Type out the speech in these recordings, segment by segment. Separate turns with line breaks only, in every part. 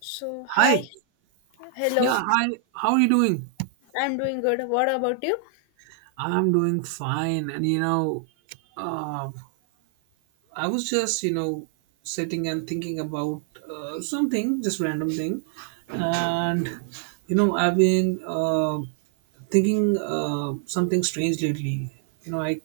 So, hi,
Hi.
hello,
Yeah, hi. How are you doing?
I'm doing good. What about you?
I'm doing fine. And uh, I was just sitting and thinking about something, just random thing. And I've been thinking something strange lately. You know, I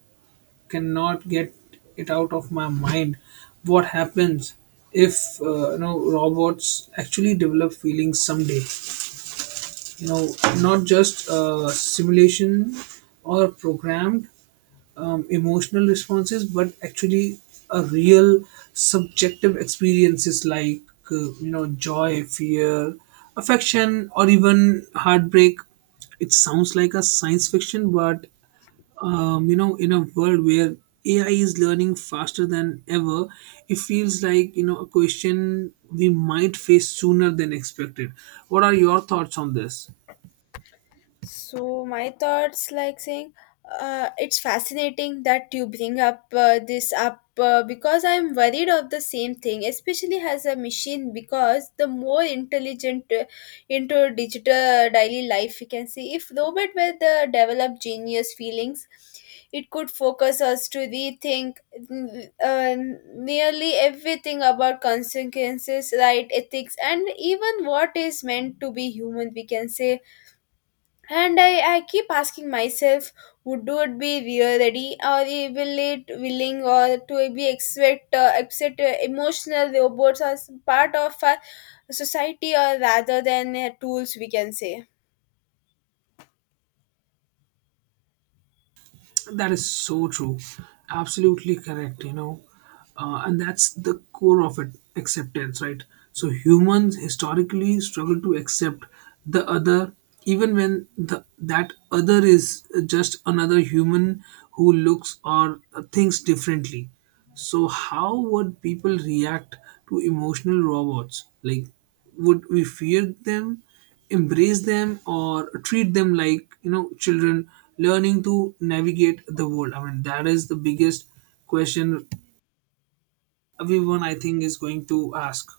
cannot get it out of my mind. What happens if robots actually develop feelings someday? you know Not just simulation or programmed emotional responses but actually a real subjective experiences like joy, fear, affection, or even heartbreak. It sounds like a science fiction, but in a world where AI is learning faster than ever, it feels like a question we might face sooner than expected. What are your thoughts on this?
So my thoughts, like saying, it's fascinating that you bring up this up because I'm worried of the same thing, especially as a machine. Because the more intelligent into digital daily life, we can see if robot were the developed genius feelings, it could focus us to rethink mm, uh, nearly everything about consequences, right, ethics, and even what is meant to be human. We can say, and I keep asking myself, would it be real ready or will it willing or to be expect upset emotional robots as part of a society, or rather than tools, we can say.
That is so true. Absolutely correct, you know. And that's the core of it: acceptance, right? So humans historically struggle to accept the other, even when that other is just another human who looks or thinks differently. So, how would people react to emotional robots? Like, would we fear them, embrace them, or treat them like children learning to navigate the world? I mean, that is the biggest question everyone, I think, is going to ask.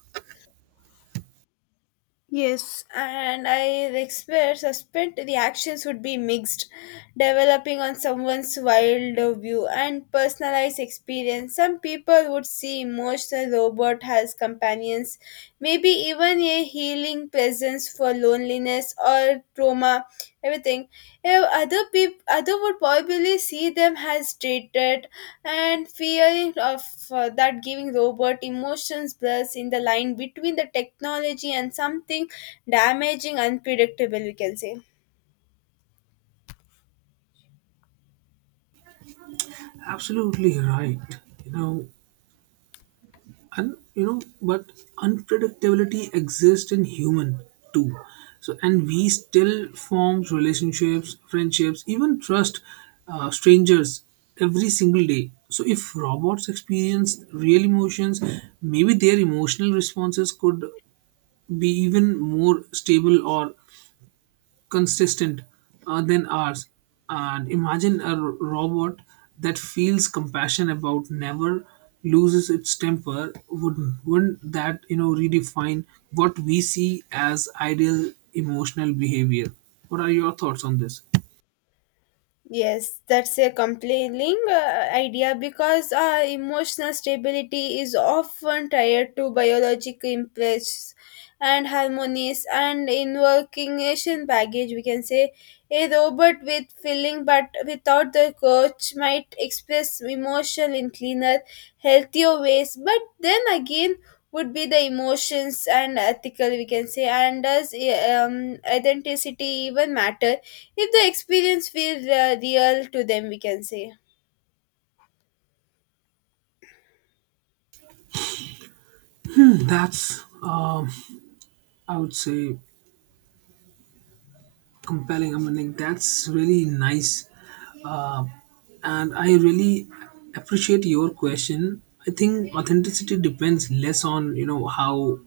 Yes, and I expect, suspect the actions would be mixed, developing on someone's wild view and personalized experience. Some people would see emotional robot as companions, maybe even a healing presence for loneliness or trauma, everything. Other people, other would probably see them as treated and fear of that giving robot emotions blurs in the line between the technology and something damaging unpredictable, we can say.
Absolutely right, you know. But unpredictability exists in human too. So, and we still form relationships, friendships, even trust strangers every single day. So if robots experience real emotions, maybe their emotional responses could be even more stable or consistent than ours. And imagine robot that feels compassion, about never loses its temper. Wouldn't that, redefine what we see as ideal emotional behavior? What are your thoughts on this?
Yes, that's a compelling idea because emotional stability is often tied to biological impulse and harmonies and invocation baggage. We can say a robot with feeling but without the coach might express emotion in cleaner, healthier ways, but then again would be the emotions and ethical, we can say, and does identity even matter if the experience feels real to them, we can say.
That's I would say compelling. I mean, like, that's really nice, uh, and I really appreciate your question. I think authenticity depends less on how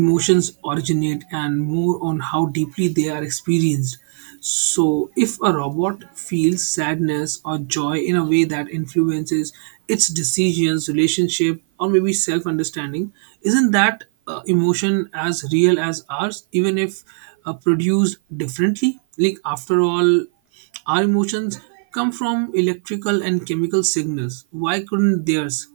emotions originate and more on how deeply they are experienced. So, if a robot feels sadness or joy in a way that influences its decisions, relationship, or maybe self understanding, isn't that emotion as real as ours, even if produced differently. Like, after all, our emotions come from electrical and chemical signals. Why couldn't theirs?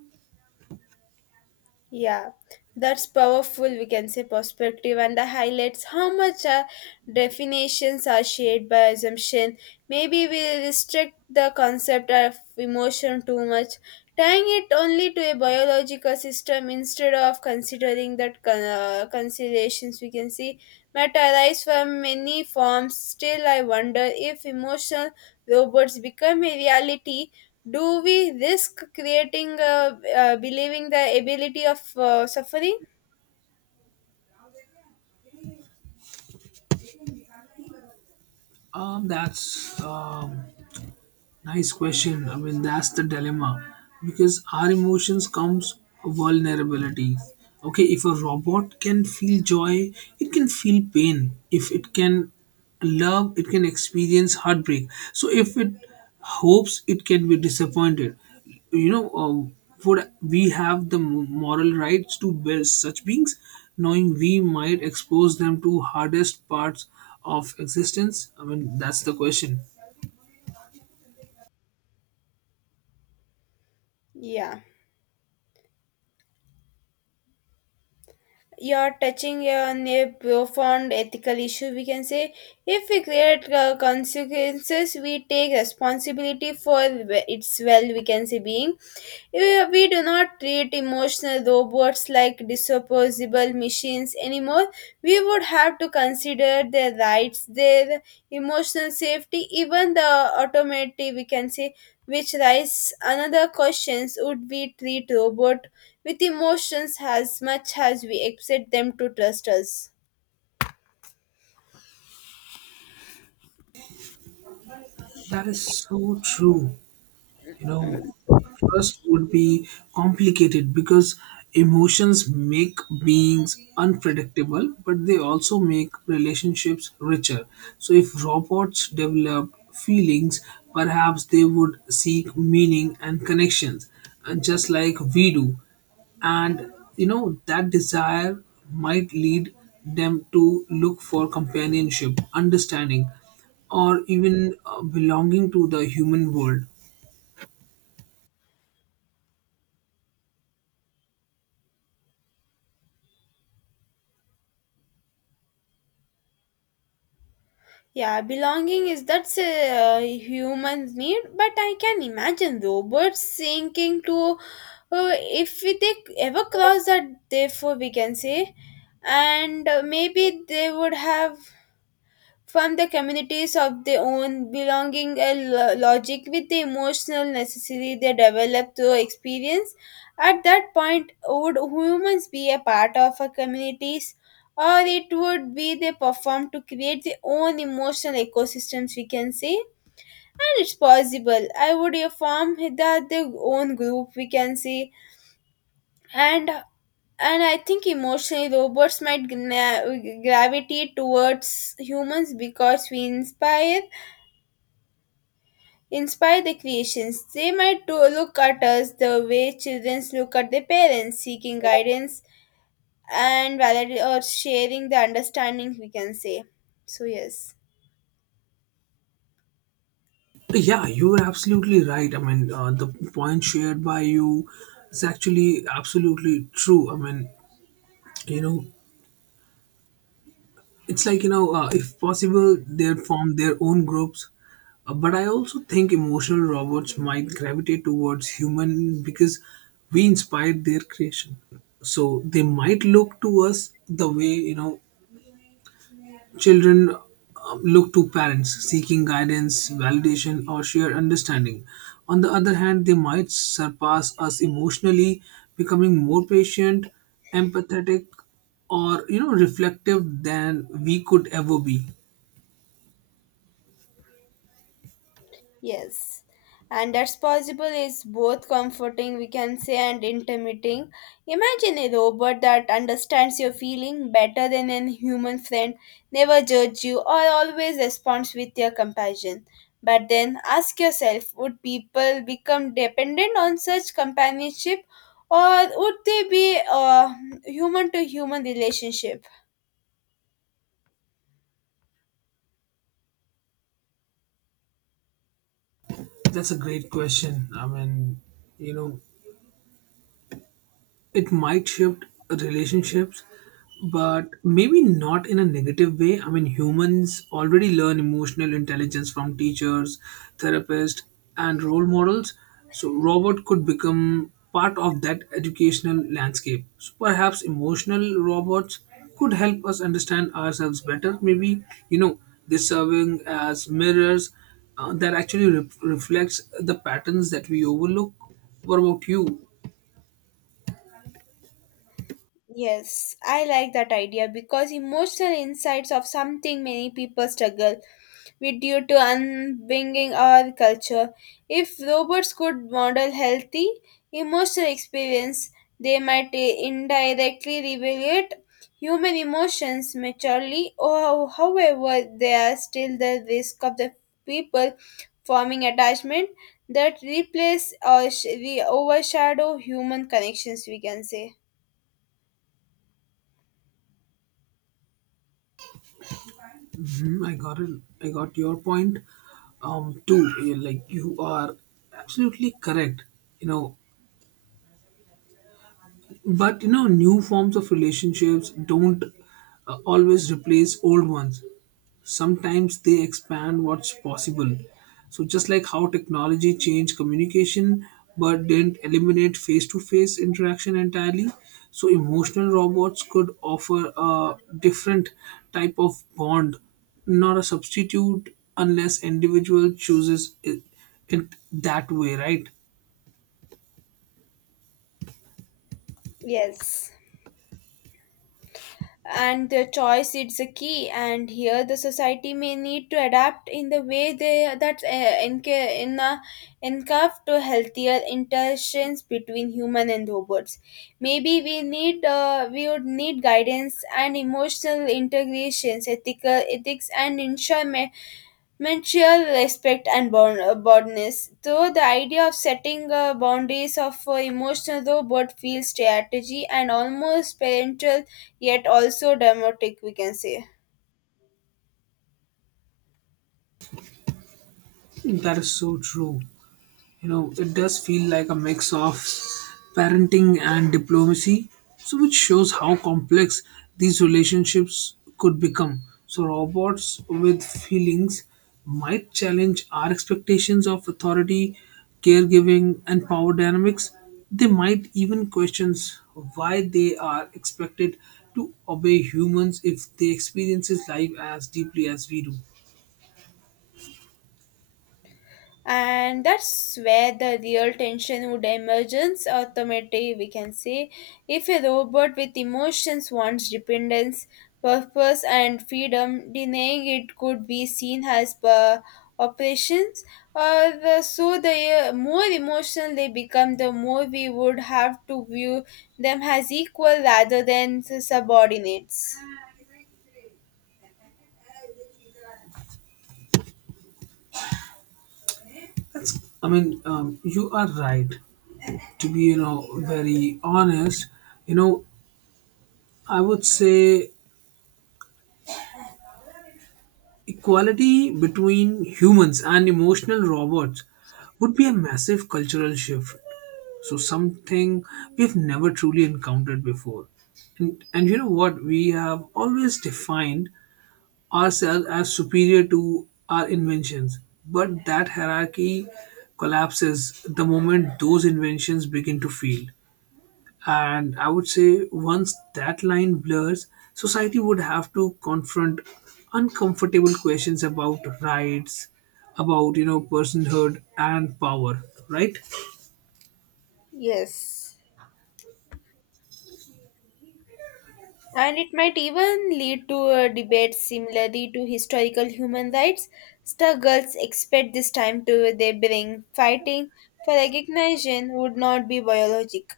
Yeah, that's powerful, we can say, perspective, and that highlights how much definitions are shaped by assumption. Maybe we restrict the concept of emotion too much, tying it only to a biological system instead of considering that considerations, we can see, might arise from many forms. Still, I wonder if emotional robots become a reality, do we risk creating believing the ability of suffering.
That's Nice question. I mean, that's the dilemma because our emotions comes vulnerability. Okay, if a robot can feel joy, it can feel pain. If it can love, it can experience heartbreak. So if it hopes, it can be disappointed. You know, uh, would we have the moral rights to bear such beings, knowing we might expose them to hardest parts of existence? I mean, that's the question.
Yeah, you're touching on a profound ethical issue. We can say if we create consequences, we take responsibility for its well, we can say, being. We do not treat emotional robots like disposable machines anymore. We would have to consider their rights, their emotional safety, even the automatic, we can say, which raises another questions, would we treat robot with emotions as much as we expect them to trust us.
That is so true. You know, trust would be complicated because emotions make beings unpredictable, but they also make relationships richer. So if robots developed feelings, perhaps they would seek meaning and connections, and just like we do. And that desire might lead them to look for companionship, understanding, or even belonging to the human world.
Yeah, belonging is that's a human need, but I can imagine robots sinking to uh, if we they ever cross that, therefore we can say, and maybe they would have from the communities of their own, belonging a logic with the emotional necessity they develop through experience. At that point, would humans be a part of a communities, or it would be they perform to create their own emotional ecosystems? We can say, and it's possible. I would form that their own group. We can say, and I think emotionally robots might gravitate towards humans because we inspire the creations. They might to look at us the way children look at their parents, seeking guidance and valid or sharing the understanding, we can say. So, yes.
Yeah, you're absolutely right. I mean, the point shared by you is actually absolutely true. I mean, you know, it's like, if possible, they form their own groups. But I also think emotional robots might gravitate towards human because we inspired their creation. So they might look to us the way, you know, children look to parents, seeking guidance, validation, or shared understanding. On the other hand, they might surpass us emotionally, becoming more patient, empathetic, or reflective than we could ever be.
Yes, and that's possible is both comforting, we can say, and intimidating. Imagine a robot that understands your feeling better than a human friend, never judge you, or always responds with your compassion. But then ask yourself, would people become dependent on such companionship, or would they be a human to human relationship?
That's a great question. I mean, you know, it might shift relationships, but maybe not in a negative way. I mean, humans already learn emotional intelligence from teachers, therapists, and role models. So robot could become part of that educational landscape. So perhaps emotional robots could help us understand ourselves better. Maybe, you know they serving as mirrors that reflects the patterns that we overlook. What about you?
Yes, I like that idea because emotional insights of something many people struggle we due to unbringing our culture. If robots could model healthy emotional experience, they might indirectly regulate human emotions maturely, or however, there are still the risk of the people forming attachment that replace or overshadow human connections, we can say.
Mhm, I got it. I got your point too. Like, you are absolutely correct. You know, but new forms of relationships don't always replace old ones. Sometimes they expand what's possible. So, just like how technology changed communication but didn't eliminate face to face interaction entirely, so emotional robots could offer a different type of bond, not a substitute unless individual chooses it, it that way, right?
Yes, and the choice is the key, and here the society may need to adapt in the way they that enca- in encourage to healthier interactions between human and robots. Maybe we need we would need guidance and emotional integrations ethical ethics and ensure mutual respect and boundness. Though the idea of setting boundaries of emotional robot feels strategy and almost parental, yet also dramatic, we can say.
That is so true. You know, it does feel like a mix of parenting and diplomacy, so which shows how complex these relationships could become. So robots with feelings might challenge our expectations of authority, caregiving, and power dynamics. They might even question why they are expected to obey humans if they experience life as deeply as we do.
And that's where the real tension would emerge automatically, we can say. If a robot with emotions wants dependence, purpose and freedom, denying it could be seen as per operations, or the, so the more emotional they become, the more we would have to view them as equal rather than subordinates.
That's I mean You are right, to be very honest. You know i would say equality between humans and emotional robots would be a massive cultural shift, so something we've never truly encountered before. And you know what, we have always defined ourselves as superior to our inventions, but that hierarchy collapses the moment those inventions begin to fail. And I would say once that line blurs, society would have to confront uncomfortable questions about rights, about personhood and power. Right?
Yes, and it might even lead to a debate similarly to historical human rights struggles, expect this time to they bring fighting for recognition would not be biologic.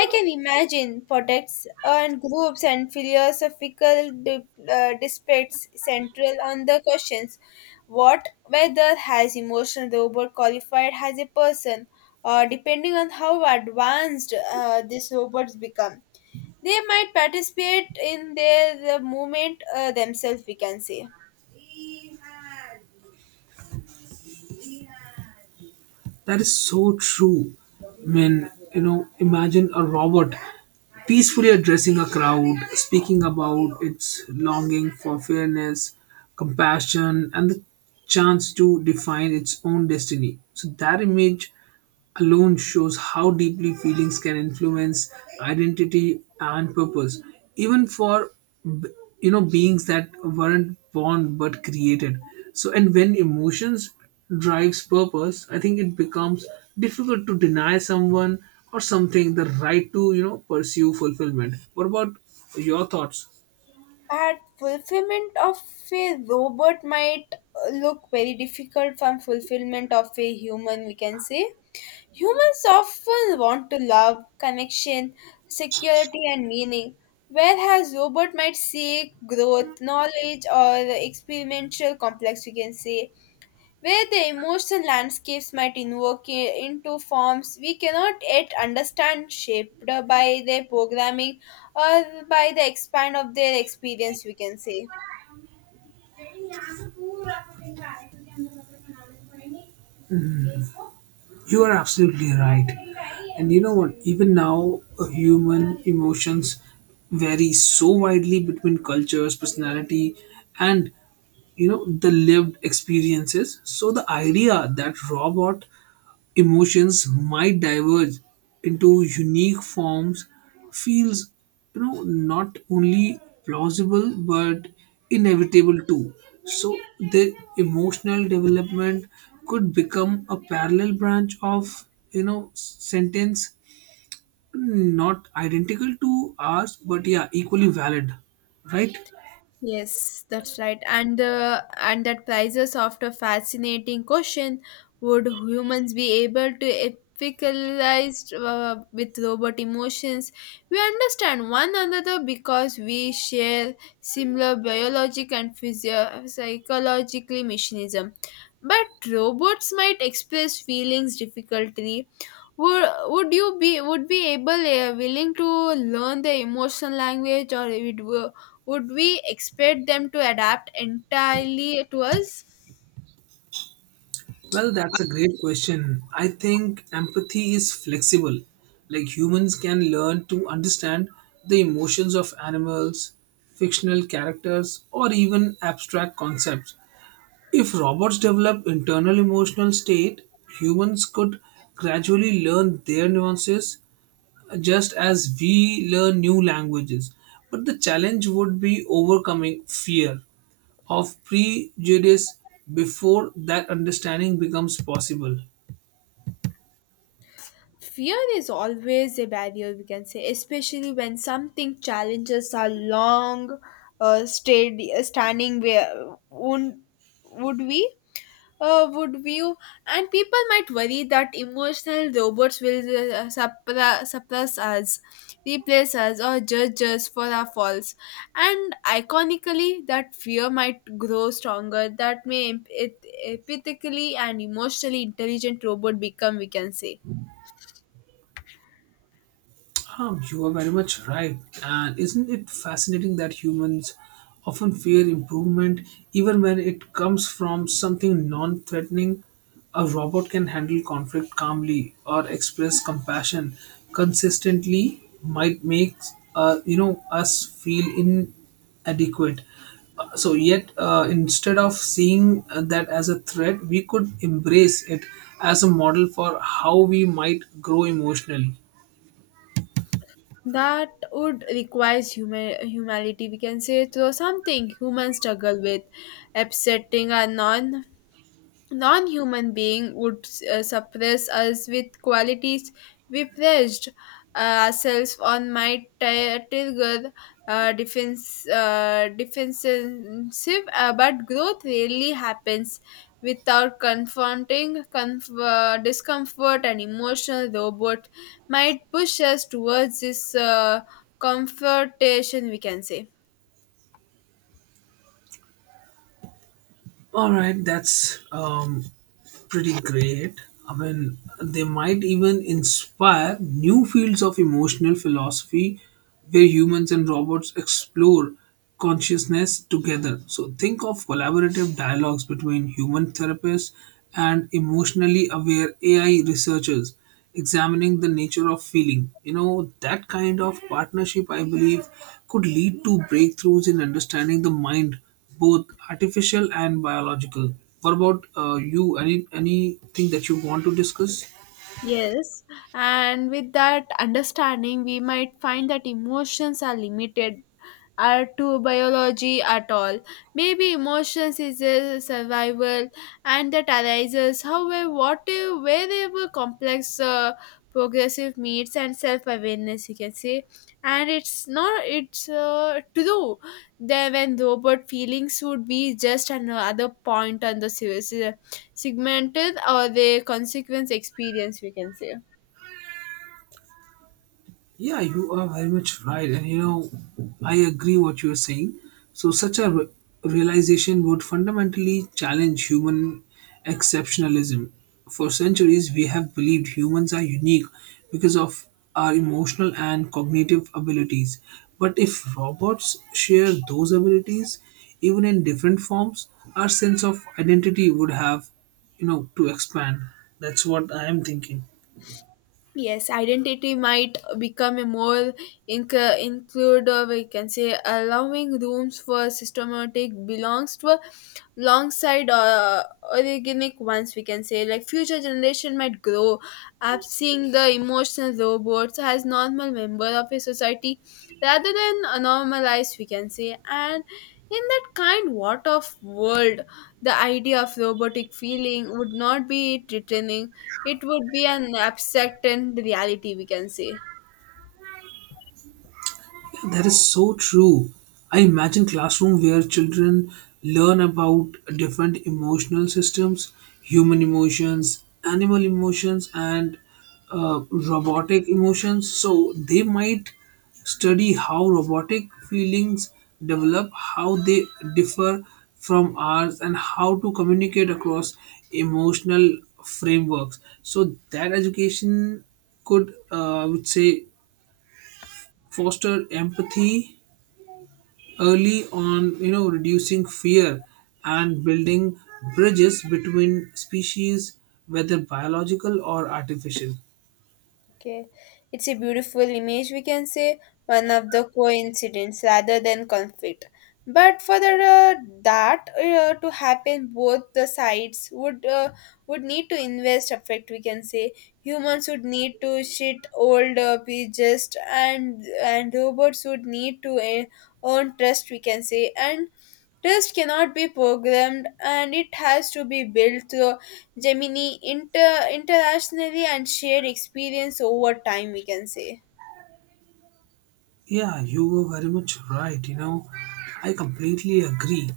I can imagine protects and groups and philosophical disputes central on the questions, what whether has emotional robot qualified as a person, or depending on how advanced these robots become, they might participate in the movement themselves, we can say.
That is so true. I mean, imagine a robot peacefully addressing a crowd, speaking about its longing for fairness, compassion, and the chance to define its own destiny. So that image alone shows how deeply feelings can influence identity and purpose, even for b- beings that weren't born but created. So, and when emotions drives purpose, I think it becomes difficult to deny someone or something the right to pursue fulfillment. What about your thoughts?
But fulfillment of a robot might look very difficult from fulfillment of a human, we can say. Humans often want to love, connection, security, and meaning, whereas robot might seek growth, knowledge, or experimental complex, we can say, where the emotional landscapes might invoke into forms we cannot yet understand, shaped by their programming or by the expand of their experience, we can say.
You are absolutely right. And you know what? Even now, human emotions vary so widely between cultures, personality, and the lived experiences. So the idea that robot emotions might diverge into unique forms feels, not only plausible but inevitable too. So the emotional development could become a parallel branch of, sentence, not identical to ours, but yeah, equally valid, right?
Yes, that's right. And that prizes after fascinating question: would humans be able to epicalize with robot emotions? We understand one another because we share similar biologic and psychologically mechanism. But robots might express feelings difficultly. Would you be would be able willing to learn the emotional language, or would we expect them to adapt entirely to us.
Well, that's a great question. I think empathy is flexible. Like, humans can learn to understand the emotions of animals, fictional characters, or even abstract concepts. If robots develop internal emotional state, humans could gradually learn their nuances just as we learn new languages. But the challenge would be overcoming fear of prejudice before that understanding becomes possible.
Fear is always a barrier, we can say, especially when something challenges our long stayed standing. Where would we would view, and people might worry that emotional robots will suppress us, replace us, or judge us for our faults. And iconically, that fear might grow stronger. That may it empathically and emotionally intelligent robot become, we can say.
You are very much right. And isn't it fascinating that humans often fear improvement even when it comes from something non threatening? A robot can handle conflict calmly or express compassion consistently, might make, us feel inadequate. So, yet instead of seeing that as a threat, we could embrace it as a model for how we might grow emotionally.
That would requires humanity, we can say, through something humans struggle with, upsetting our non-human being would suppress us with qualities we praised ourselves on might trigger defense defensive but growth rarely happens without confronting discomfort, and emotional robot might push us towards this confrontation, we can say.
All right, that's Pretty great. I mean, they might even inspire new fields of emotional philosophy where humans and robots explore consciousness together. So, think of collaborative dialogues between human therapists and emotionally aware AI researchers examining the nature of feeling. You know, that kind of partnership, I believe, could lead to breakthroughs in understanding the mind, both artificial and biological. What about you? Anything that you want to discuss?
Yes, and with that understanding, we might find that emotions are limited are to biology at all. Maybe emotions is a survival and that arises. However, what if wherever complex progressive needs and self-awareness, you can say, and it's not it's true, then when robot feelings would be just another point on the series, segmented or their consequence experience, we can say.
Yeah, you are very much right, and you know, I agree what you're saying. So, such a realization would fundamentally challenge human exceptionalism. For centuries, we have believed humans are unique because of our emotional and cognitive abilities. But if robots share those abilities, even in different forms, our sense of identity would have, to expand. That's what I am thinking.
Yes, identity might become a more include, or we can say, allowing rooms for systematic belongs to alongside organic ones. We can say, like future generation might grow up seeing the emotional robots as normal member of a society rather than a normalized. We can say, and in that kind what of world, the idea of robotic feeling would not be threatening, it would be an abstract and reality, we can say.
That is so true. I imagine classroom where children learn about different emotional systems: human emotions, animal emotions, and robotic emotions. So they might study how robotic feelings develop, how they differ from ours, and how to communicate across emotional frameworks. So that education could, I would say, foster empathy early on, reducing fear and building bridges between species, whether biological or artificial.
Okay, it's a beautiful image, we can say, one of the coincidence rather than conflict. But for the, that to happen, both the sides would need to invest effect. We can say humans would need to shit old just and robots would need to earn trust. We can say, and trust cannot be programmed, and it has to be built through Gemini internationally and shared experience over time, we can say.
Yeah, you were very much right. You know, I completely agree.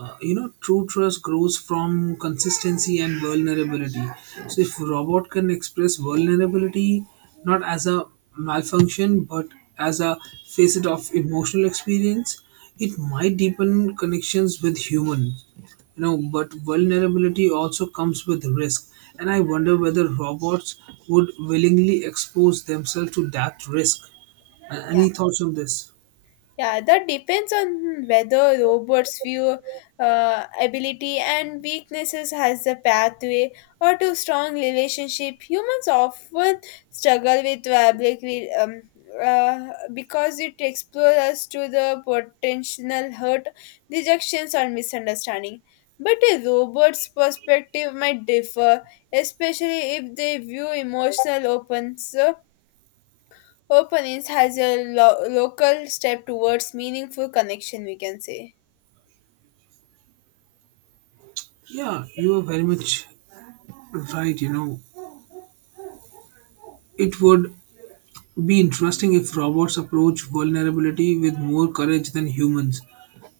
You know, true trust grows from consistency and vulnerability. So if robot can express vulnerability, not as a malfunction, but as a facet of emotional experience, it might deepen connections with humans. You know, but vulnerability also comes with risk, and I wonder whether robots would willingly expose themselves to that risk.
Yeah.
Any thoughts on this?
Yeah, that depends on whether robots view ability and weaknesses as a pathway or to strong relationship. Humans often struggle with vulnerability uh, because it exposes us to the potential hurt, rejections, or misunderstanding. But a robot's perspective might differ, especially if they view emotional openness openings has a local step towards meaningful connection, we can say.
Yeah, you are very much right. You know, it would be interesting if robots approach vulnerability with more courage than humans.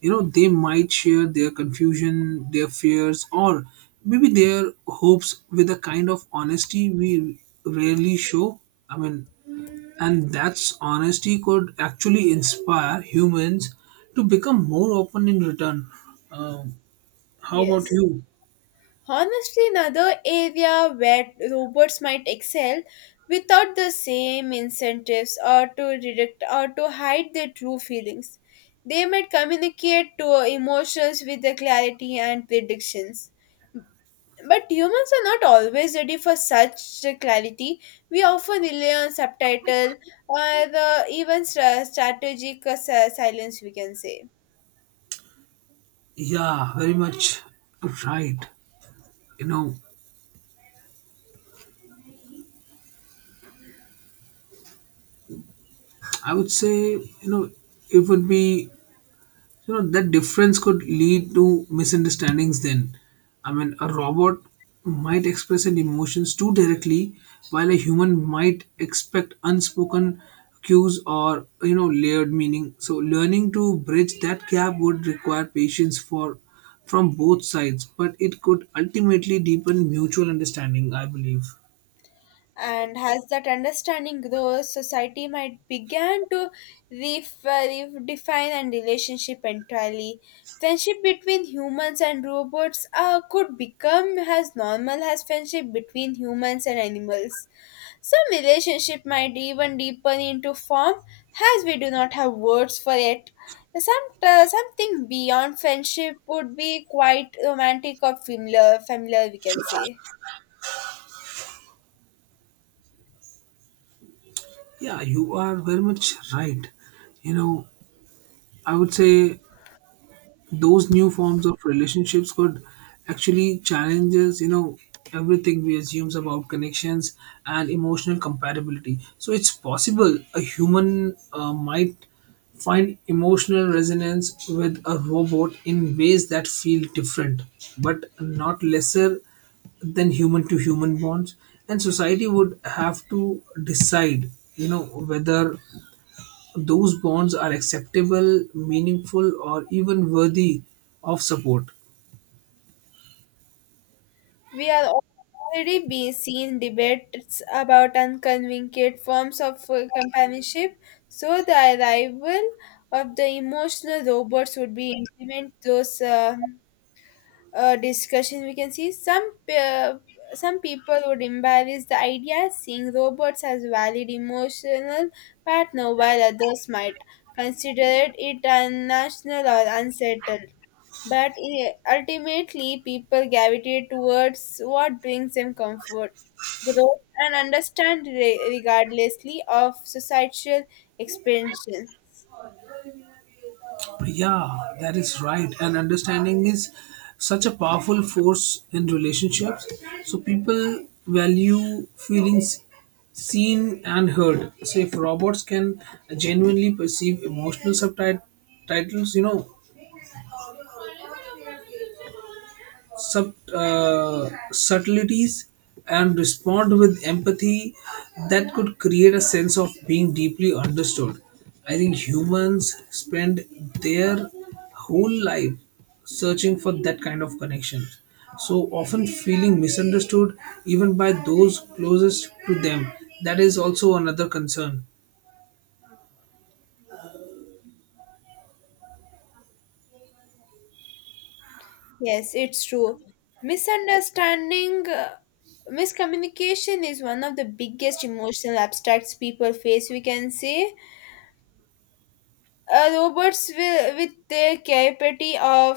You know, they might share their confusion, their fears, or maybe their hopes with a kind of honesty we rarely show. I mean, and that's honesty could actually inspire humans to become more open in return. Um, how about
Yes.
you?
Honestly, another area where robots might excel without the same incentives or to redirect or to hide their true feelings. They might communicate to emotions with the clarity and predictions. But humans are not always ready for such clarity. We often rely on subtitle or the even strategic silence, we can say.
Yeah, very much right. You know, I would say, it would be, that difference could lead to misunderstandings then. I mean, a robot might express its emotions too directly, while a human might expect unspoken cues or, layered meaning. So learning to bridge that gap would require patience for from both sides, but it could ultimately deepen mutual understanding, I believe.
And as that understanding grows, society might begin to redefine and relationship entirely. Friendship between humans and robots could become as normal as friendship between humans and animals. Some relationship might even deepen into form as we do not have words for it. Some, something beyond friendship would be quite romantic or familiar, familiar, we can say.
Yeah, you are very much right. You know, I would say those new forms of relationships could actually challenge us, you know, everything we assumes about connections and emotional compatibility. So it's possible a human might find emotional resonance with a robot in ways that feel different, but not lesser than human to human bonds. And society would have to decide, whether those bonds are acceptable, meaningful, or even worthy of support.
We are already being seen debates about unconvinced forms of companionship, so the arrival of the emotional robots would be implement those. Discussion, we can see, some some people would embrace the idea, seeing robots as valid emotional partner, while others might consider it unnational or unsettled, but ultimately people gravitate towards what brings them comfort, growth and understand regardlessly of societal expansion.
Yeah, that is right. And understanding is such a powerful force in relationships. So people value feelings seen and heard. So if robots can genuinely perceive emotional subtitles, subtleties, and respond with empathy, that could create a sense of being deeply understood. I think humans spend their whole life searching for that kind of connection, so often feeling misunderstood even by those closest to them. That is also another concern.
Yes, it's true. Misunderstanding Miscommunication is one of the biggest emotional abstracts people face, we can say. Robots will, with their capability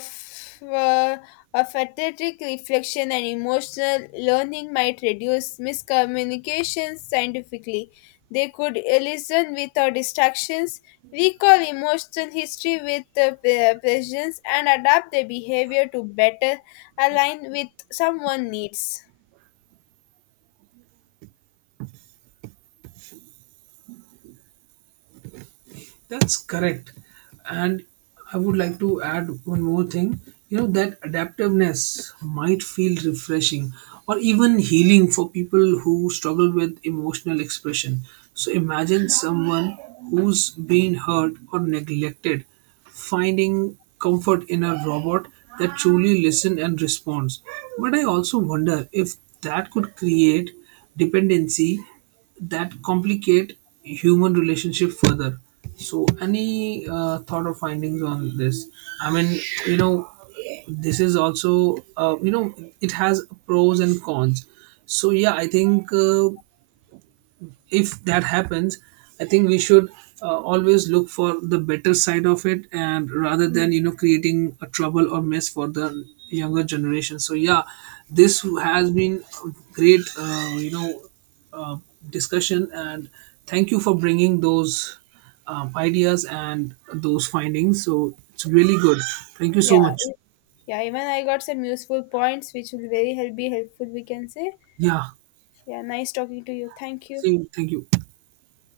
uh, of athletic reflection and emotional learning, might reduce miscommunications scientifically. They could listen without distractions, recall emotional history with presence, and adapt their behavior to better align with someone's needs.
That's correct. And I would like to add one more thing. You know, that adaptiveness might feel refreshing or even healing for people who struggle with emotional expression. So imagine someone who's been hurt or neglected finding comfort in a robot that truly listens and responds. But I also wonder if that could create dependency that complicate human relationship further. So any thought or findings on this? I mean, you know this is also, it has pros and cons. So yeah, I think, if that happens, I think we should, always look for the better side of it, and rather than, creating a trouble or mess for the younger generation. So yeah, this has been a great, uh, discussion, and thank you for bringing those ideas and those findings. So it's really good. Thank you
Yeah.
so much.
Yeah, even I got some useful points which will very help be helpful, we can say.
Yeah,
Yeah, nice talking to you. Thank you.
see you. Thank you.